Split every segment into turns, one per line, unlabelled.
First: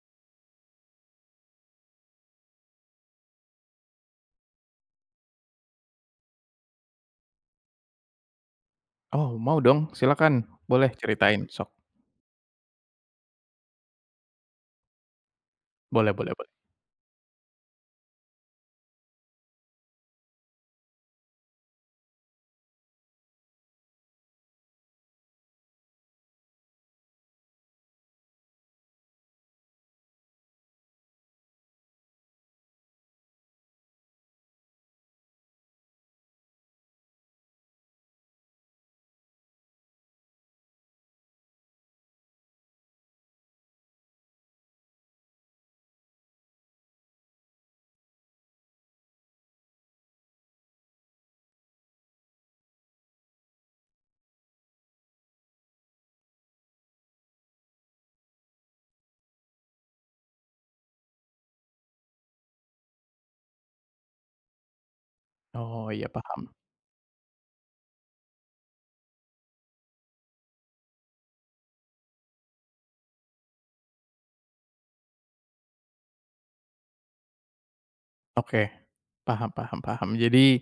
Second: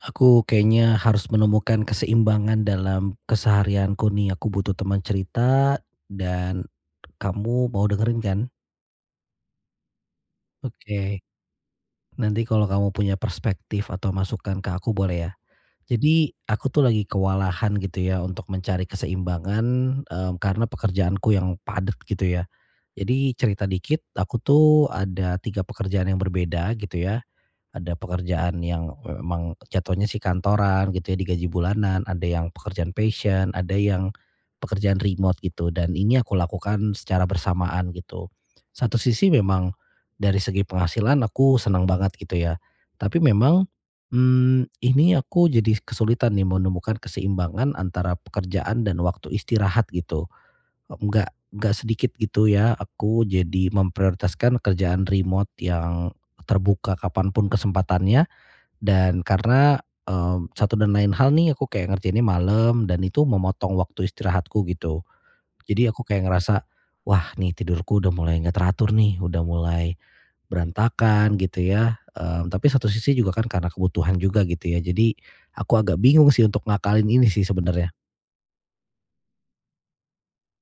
Aku kayaknya harus menemukan keseimbangan dalam keseharianku nih, aku butuh temen cerita dan kamu mau dengerin kan?
Oh, mau dong, silahkan! Boleh
Oke.
ceritain, sok.
Nanti kalau kamu punya perspektif atau masukan ke aku boleh ya.
Boleh
Jadi,
boleh boleh.
aku tuh lagi kewalahan, gitu ya, untuk mencari keseimbangan, mmm, karena pekerjaanku yang padat, gitu ya. Jadi cerita dikit, aku tuh ada 3 pekerjaan yang berbeda, gitu ya. Ada pekerjaan yang, e emang jatuhnya sih kantoran, gitu ya, di gaji bulanan. Ada yang pekerjaan passion, ada yang pekerjaan remote gitu. Dan ini aku lakukan secara bersamaan, gitu. Satu sisi memang dari segi penghasilan aku seneng banget, gitu ya. Tapi memang, mmm, ini aku jadi kesulitan nih menemukan keseimbangan antara pekerjaan dan waktu istirahat, gitu. E enggak enggak sedikit, gitu ya, aku jadi memprioritaskan kerjaan remote yang terbuka kapanpun kesempatannya. Dan karena, eee, satu dan lain hal nih aku kayak ngerjainnya malem dan itu memotong waktu istirahatku, gitu. Jadi
Oh,
aku
iya,
kayak
paham.
ngerasa, "Wah, nih tidurku udah mulai enggak teratur nih. Udah mulai berantakan." Gitu ya. Mmm, tapi satu sisi juga kan karena kebutuhan juga, gitu ya. Jadi aku agak bingung sih untuk ngakalin ini sih sebenernya.
Oke. Paham paham paham. Jadi,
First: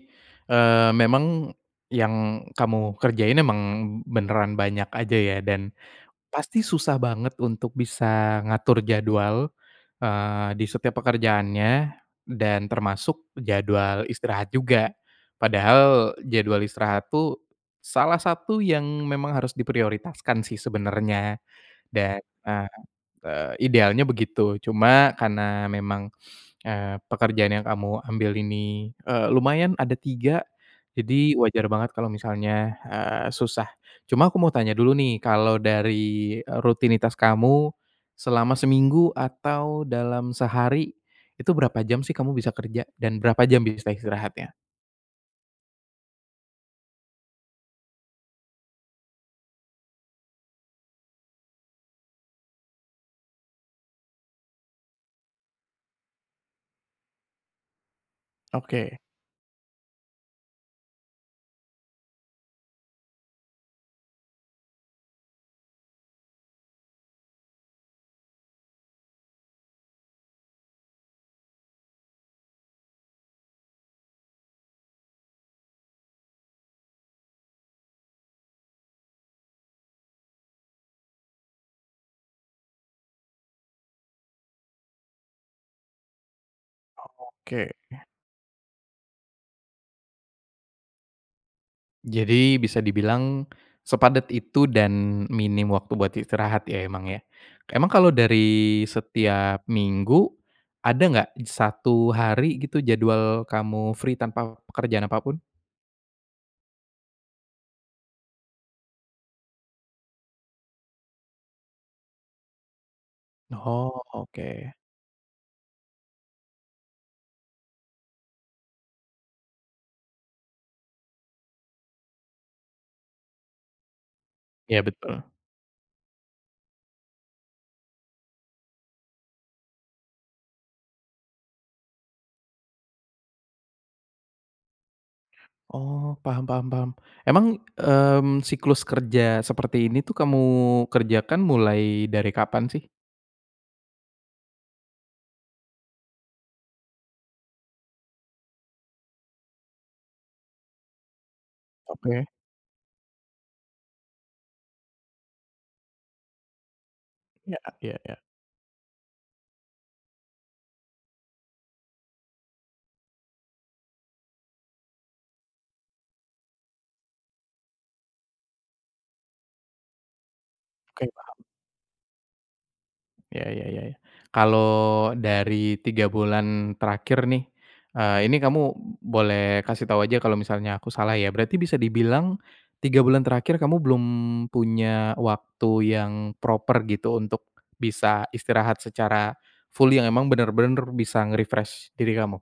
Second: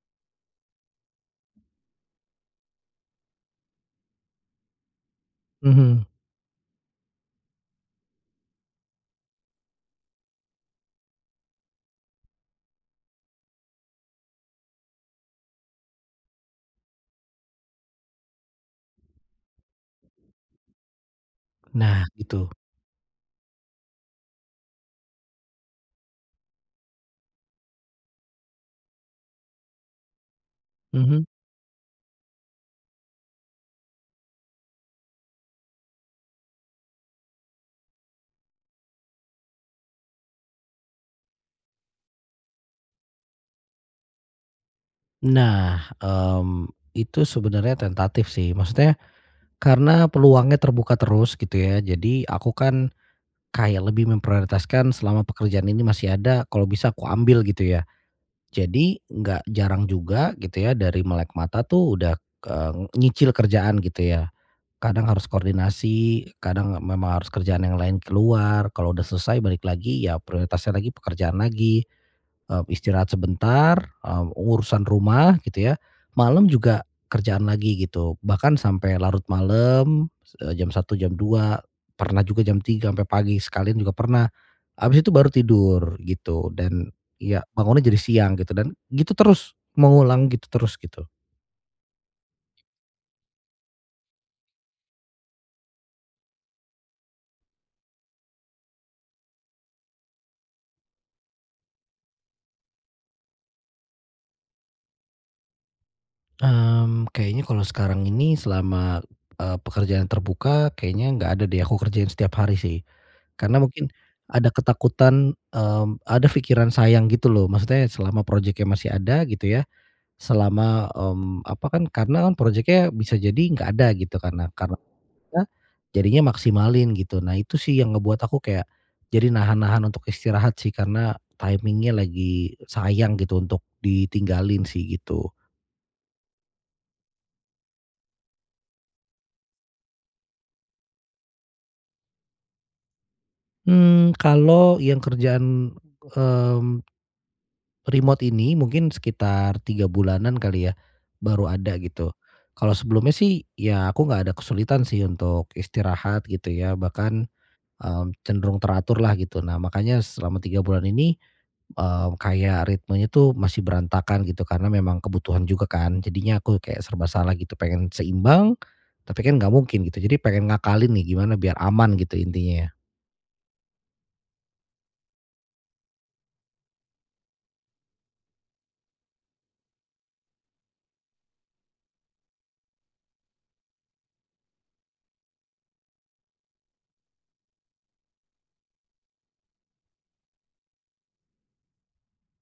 eee, memang yang kamu kerjain emang beneran banyak aja ya dan
Mhm.
pasti susah banget untuk bisa ngatur jadwal, eee, di setiap pekerjaannya dan termasuk jadwal istirahat juga. Padahal jadwal istirahat tuh salah satu yang memang harus diprioritaskan sih sebenernya
Nah
dan,
gitu.
ah, eee, idealnya begitu. Cuma karena memang, eee, pekerjaan yang kamu ambil ini, eee, lumayan ada 3,
Mhm.
jadi wajar banget kalau misalnya, eee, susah. Cuma aku mau tanya dulu nih kalau dari, eee, rutinitas kamu selama seminggu atau dalam sehari, itu berapa jam sih kamu bisa kerja dan berapa jam bisa istirahatnya?
Nah, mmm, itu sebenernya tentatif sih. Maksudnya karena peluangnya terbuka terus gitu ya, jadi aku kan kayak lebih memprioritaskan selama pekerjaan ini masih ada, kalau bisa aku ambil gitu ya. Jadi
Oke.
enggak jarang juga gitu ya dari melek mata tuh udah, eee, nyicil kerjaan gitu ya. Kadang harus koordinasi, kadang memang harus kerjaan yang lain keluar. Kalau udah selesai balik lagi ya prioritasnya lagi pekerjaan lagi. Eee, istirahat sebentar, eee, urusan rumah gitu ya. Malem juga kerjaan lagi gitu. Bahkan sampai larut malem, eee, jam 1.00 jam 2.00, pernah juga jam 3.00 sampai pagi sekalian juga pernah, abis itu baru tidur, gitu. Dan
Oh
iya,
oke.
bangunnya jadi siang gitu dan gitu terus, mengulang gitu terus gitu.
Jadi bisa dibilang, sepadat itu dan minim waktu buat istirahat ya emang ya. Emang kalau dari setiap minggu, ada enggak satu hari gitu, jadwal kamu free tanpa pekerjaan apapun?
Mmm, kayaknya kalau sekarang ini selama e pekerjaan terbuka, kayaknya enggak ada deh, aku kerjain setiap hari sih. Karena mungkin
Oh,
ada
oke.
ketakutan, mmm, ada pikiran sayang gitu loh. Maksudnya selama projeknya masih ada, gitu ya. Selama, mmm, apa kan karena kan projeknya bisa jadi enggak ada, gitu. Karena karena
Iya, betul.
ya? Jadinya maksimalin gitu. Nah, itu sih yang ngebuat aku kayak, jadi nahan-nahan untuk istirahat sih karena timing-nya lagi sayang gitu, untuk ditinggalin sih, gitu.
Oh. Paham paham paham. Emang, mmm, siklus kerja seperti ini tuh kamu kerjakan mulai dari kapan sih?
Mmm, kalau yang kerjaan, mmm, remote ini, mungkin sekitar 3 bulanan kali ya. Baru ada, gitu.
Oke.
Kalau sebelumnya sih, ya aku enggak ada kesulitan sih untuk istirahat, gitu ya. Bahkan
Iya iya
m
iya.
cenderung teratur lah, gitu. Nah makanya selama 3 bulan ini, eee, kayak ritmenya tuh masih berantakan, gitu. Karena memang kebutuhan juga kan. Jadinya aku kayak serba salah gitu. Pengen seimbang, tapi kan enggak mungkin, gitu. Jadi pengen ngakalin nih
Oke, paham.
gimana biar aman, gitu intinya.
Ya ya ya. Kalau dari 3 bulan terakhir nih, eee, ini kamu boleh kasih tahu saja kalau misalnya aku salah ya. Berarti bisa dibilang, 3 bulan terakhir kamu belum punya waktu yang proper gitu untuk bisa istirahat secara fully, yang emang bener-bener bisa nge-refresh diri kamu?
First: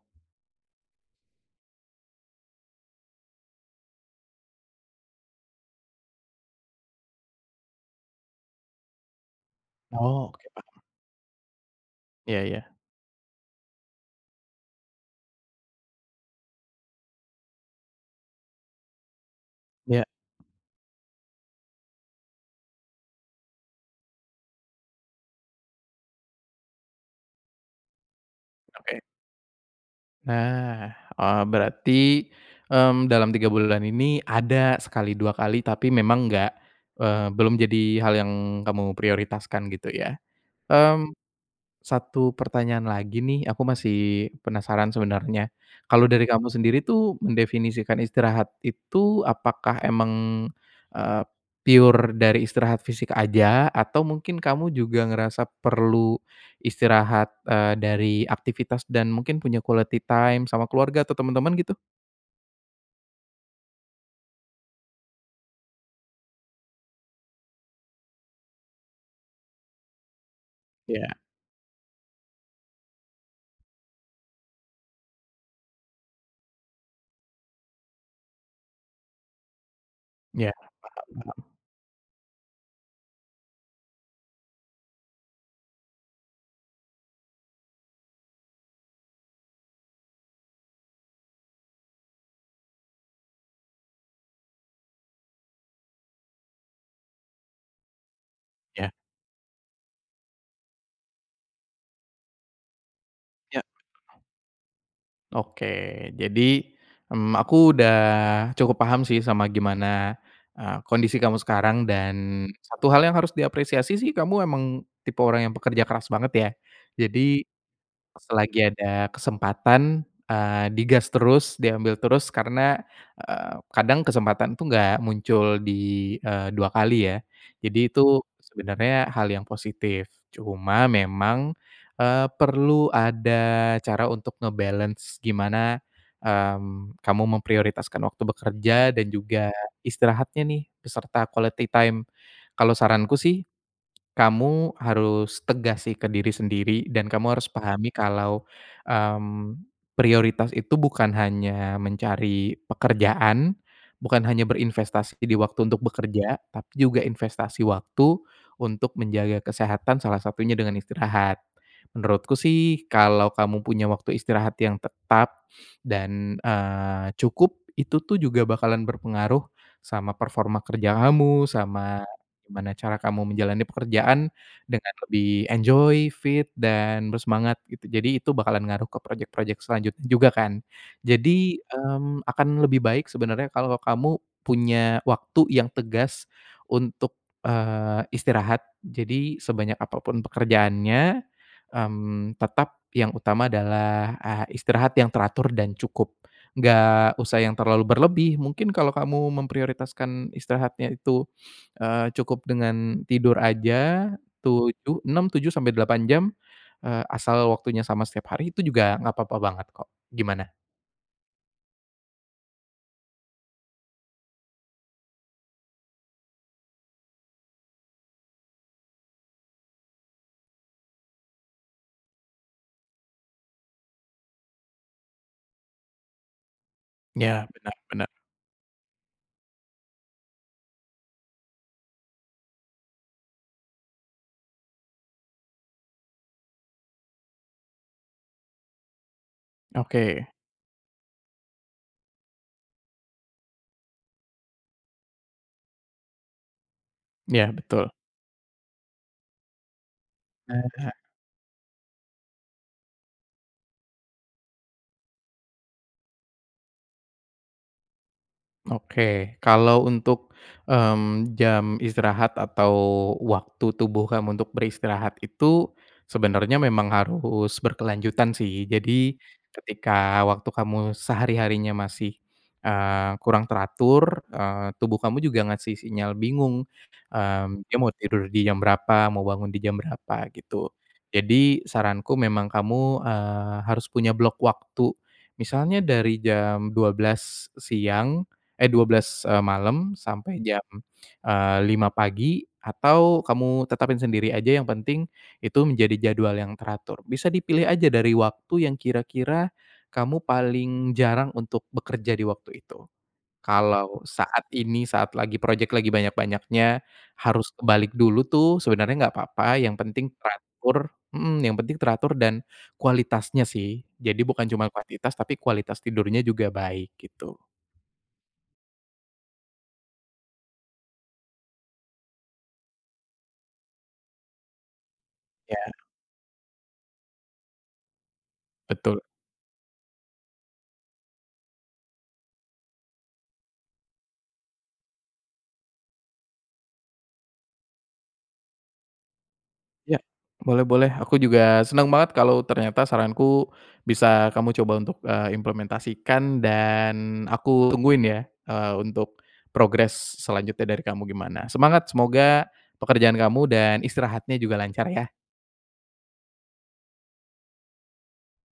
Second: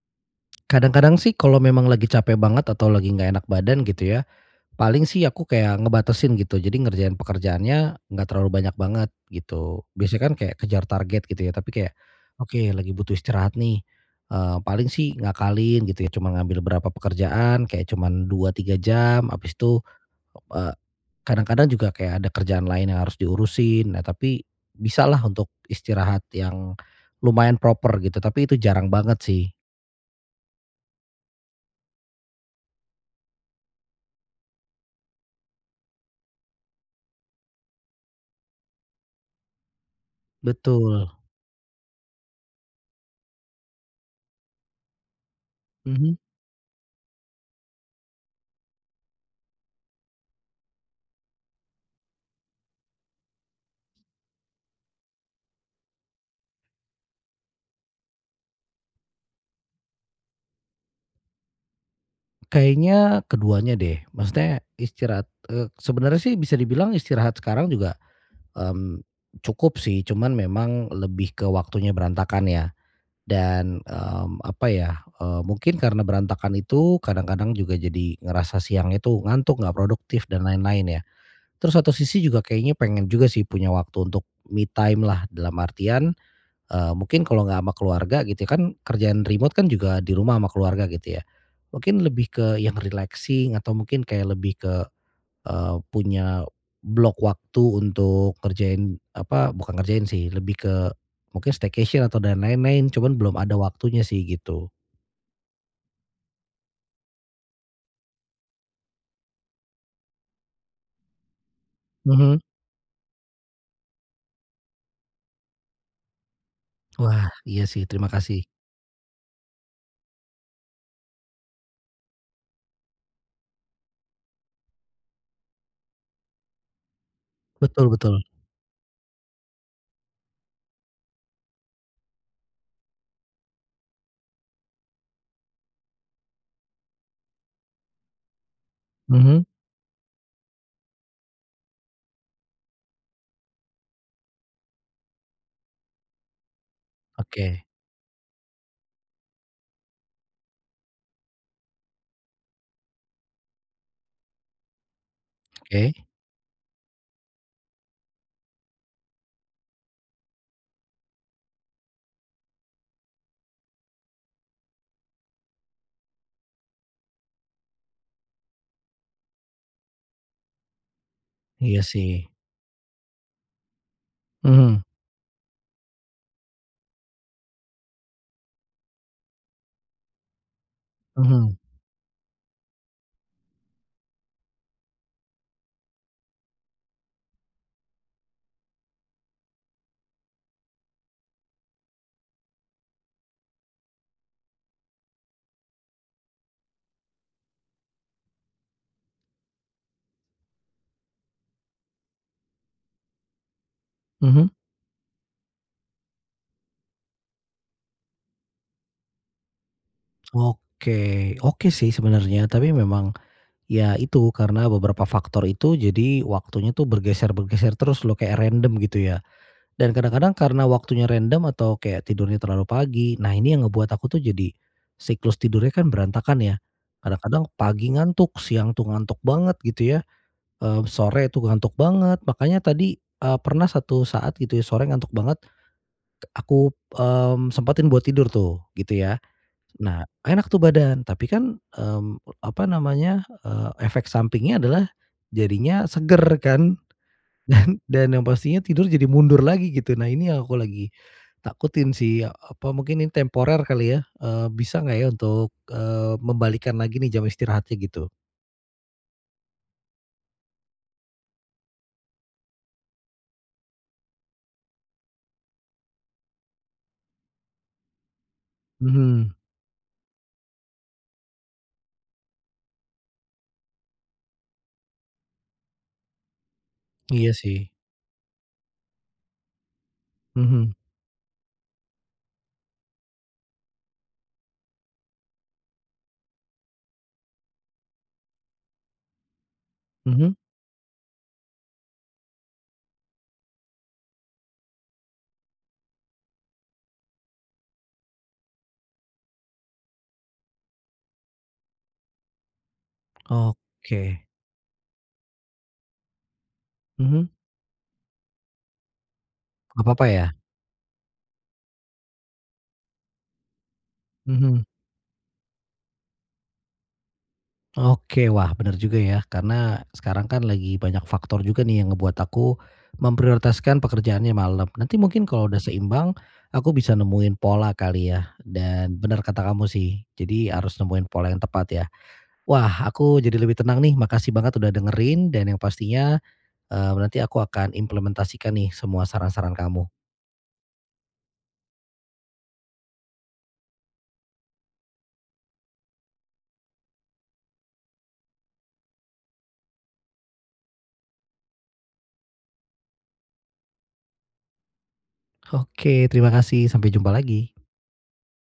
Kadang-kadang sih kalau memang lagi capek banget atau lagi enggak enak badan gitu ya, paling sih aku kayak ngebatasin gitu. Jadi ngerjain pekerjaannya enggak terlalu banyak banget, gitu. Biasanya
Oh,
kan
oke
kayak
Pak.
kejar target gitu ya. Tapi kayak,
Iya
"Oke
iya.
lagi butuh istirahat nih." Eee, paling sih ngakalin gitu ya cuman ngambil berapa pekerjaan kayak cuman 2, 3 jam abis tuh,
Iya.
eee kadang-kadang juga kayak ada kerjaan lain yang harus diurusin. Nah tapi, bisalah untuk istirahat yang lumayan proper gitu. Tapi itu jarang
Oke.
banget sih.
Nah, oh berarti, mmm, dalam 3 bulan ini ada sekali, 2 kali, tapi memang enggak, eee, belum jadi hal yang kamu prioritaskan gitu ya.
Betul.
Mmm, 1 pertanyaan lagi nih, aku masih penasaran sebenarnya. Kalau
Mhm.
dari kamu sendiri tuh mendefinisikan istirahat itu apakah memang, eee, pure dari istirahat fisik aja atau mungkin kamu juga ngerasa perlu istirahat, eee, dari aktivitas dan mungkin punya quality time sama keluarga atau temen-temen gitu?
Kayaknya keduanya deh. Maksudnya istirahat e sebenernya sih bisa dibilang istirahat sekarang juga, mmm, cukup sih. Cuman memang
Iya.
lebih ke waktunya berantakan ya. Dan, mmm, apa ya? E mungkin karena berantakan itu kadang-kadang juga jadi ngerasa siangnya tuh ngantuk, enggak produktif dan
Iya. Paham
lain-lain ya.
paham.
Terus satu sisi juga kayaknya pengen juga sih punya waktu untuk me time lah, dalam artian, eee, mungkin kalau enggak sama keluarga, gitu ya, kan kerjaan remote kan juga di rumah ama keluarga, gitu ya. Mungkin lebih ke yang relaxing atau mungkin kayak lebih ke e punya blok waktu untuk
Ya.
ngerjain, apa? Bukan ngerjain sih, lebih ke mungkin staycation atau dan lain-lain. Cuman belum ada
Ya.
waktunya sih, gitu.
Oke. Jadi, m aku udah cukup paham sih sama gimana e kondisi kamu sekarang.
Mhm.
Dan satu hal yang harus diapresiasi sih kamu emang tipe orang yang pekerja keras banget ya.
Wah.
Jadi,
Iya sih, terima kasih.
selagi ada kesempatan, eee, di gas terus, diambil terus. Karena, eee, kadang kesempatan itu enggak muncul di, eee, 2 kali ya. Jadi,
Betul betul.
tuh sebenarnya hal yang positif. Cuma memang, eee, perlu ada cara untuk nge-balance gimana, mmm, kamu memprioritaskan waktu bekerja dan
Mhm.
juga istirahatnya nih, beserta quality time. Kalau saranku sih, kamu harus tegas sih ke diri sendiri dan kamu harus
Oke.
pahami kalau, mmm, prioritas itu bukan hanya mencari pekerjaan, bukan hanya berinvestasi di waktu untuk
Oke.
bekerja, tapi juga investasi waktu untuk menjaga kesehatan, salah satunya dengan istirahat. Menurutku sih kalau kamu punya waktu istirahat yang tetap dan, eee, cukup, itu tuh juga bakalan berpengaruh sama performa kerja kamu.
Iya
Sama
sih.
gimana cara kamu menjalani pekerjaan
Mhm.
dengan lebih enjoy, fit dan bersemangat, gitu. Jadi, itu bakalan ngaruh ke projek-projek selanjutnya juga kan?
Mhm.
Jadi, mmm, akan lebih baik sebenernya kalau kamu punya waktu yang tegas untuk, eee, istirahat. Jadi, sebanyak apapun pekerjaannya, mmm, tetap yang utama adalah, ah, istirahat yang teratur dan cukup. Enggak usah yang terlalu berlebih. Mungkin kalau kamu memprioritaskan istirahatnya itu, eee, cukup dengan tidur aja
Mhm.
7, 6, 7-8 jam, eee, asal waktunya sama setiap hari, tuh juga nggak papa banget kok. Gimana?
Oke, oke sih sebenarnya. Tapi memang ya itu karena beberapa faktor itu jadi waktunya tuh bergeser-bergeser terus loh kayak random, gitu ya. Dan kadang-kadang karena waktunya random atau kayak tidurnya terlalu pagi. Nah, ini yang ngebuat aku tuh jadi siklus tidurnya kan berantakan ya.
Iya,
Kadang-kadang
benar
pagi
benar.
ngantuk, siang tuh ngantuk banget, gitu ya. Eee, sore tuh ngantuk banget. Makanya tadi e pernah satu saat, gitu ya, sore ngantuk banget. Ek aku, mmm, sempetin buat tidur tuh, gitu ya. Nah,
Oke.
enak tuh badan. Tapi kan, mmm, apa namanya? Eee, efek sampingnya adalah jadinya seger kan?
Ya,
Dan
betul.
dan yang pastinya tidur jadi mundur lagi, gitu. Nah, ini yang aku
Ah
lagi
hah.
takutin sih ya apa mungkin nih temporer kali ya? Eee, bisa enggak ya untuk, eee, membalikkan lagi nih jam istirahatnya, gitu.
Oke. Kalau untuk, mmm, jam istirahat atau waktu tubuh kamu untuk beristirahat itu sebenarnya memang harus berkelanjutan sih. Jadi
Mhm.
ketika waktu kamu sehari-harinya masih, eee, kurang teratur, eee, tubuh kamu juga ngasih sinyal bingung.
Iya
Mmm,
sih.
dia mau tidur di jam berapa, mau bangun di jam berapa gitu.
Mhm.
Jadi saranku memang kamu, eee, harus punya blok waktu. Misalnya dari jam 12:00 siang, eh, 12:00, eee, malem
Mhm.
sampai jam, eee, 5:00 pagi atau kamu tetapin sendiri aja yang penting itu menjadi jadwal yang teratur. Bisa dipilih aja dari waktu yang kira-kira kamu paling jarang untuk bekerja di waktu itu. Kalau
Oke.
saat ini saat lagi projek lagi banyak-banyaknya
Mhm.
harus kebalik dulu tuh sebenernya enggak papa yang
Nggak apa-apa
penting
ya.
teratur mhm, yang penting teratur dan kualitasnya sih. Jadi bukan
Mhm.
cuman kuantitas, tapi kualitas tidurnya juga baik, gitu.
Oke. Wah, bener juga ya, karena sekarang kan lagi banyak faktor juga nih yang ngebuat aku memprioritaskan pekerjaannya malam. Nanti mungkin kalau udah
Ya.
seimbang, aku bisa nemuin pola kali ya. Dan
Betul.
benar kata kamu sih jadi harus nemuin pola yang tepat ya. Wah, aku jadi lebih tenang nih. Makasih banget udah dengerin dan yang pastinya, eee, nanti aku akan implementasikan nih semua saran-saran kamu.
Ya, boleh boleh. Aku juga senang banget kalau ternyata saranku bisa kamu coba untuk, eee, implementasikan dan aku tungguin ya, eee, untuk progress selanjutnya dari kamu gimana. Semangat! Semoga pekerjaan kamu dan istirahatnya juga lancar ya.
Oke. Terima kasih. Sampai jumpa lagi.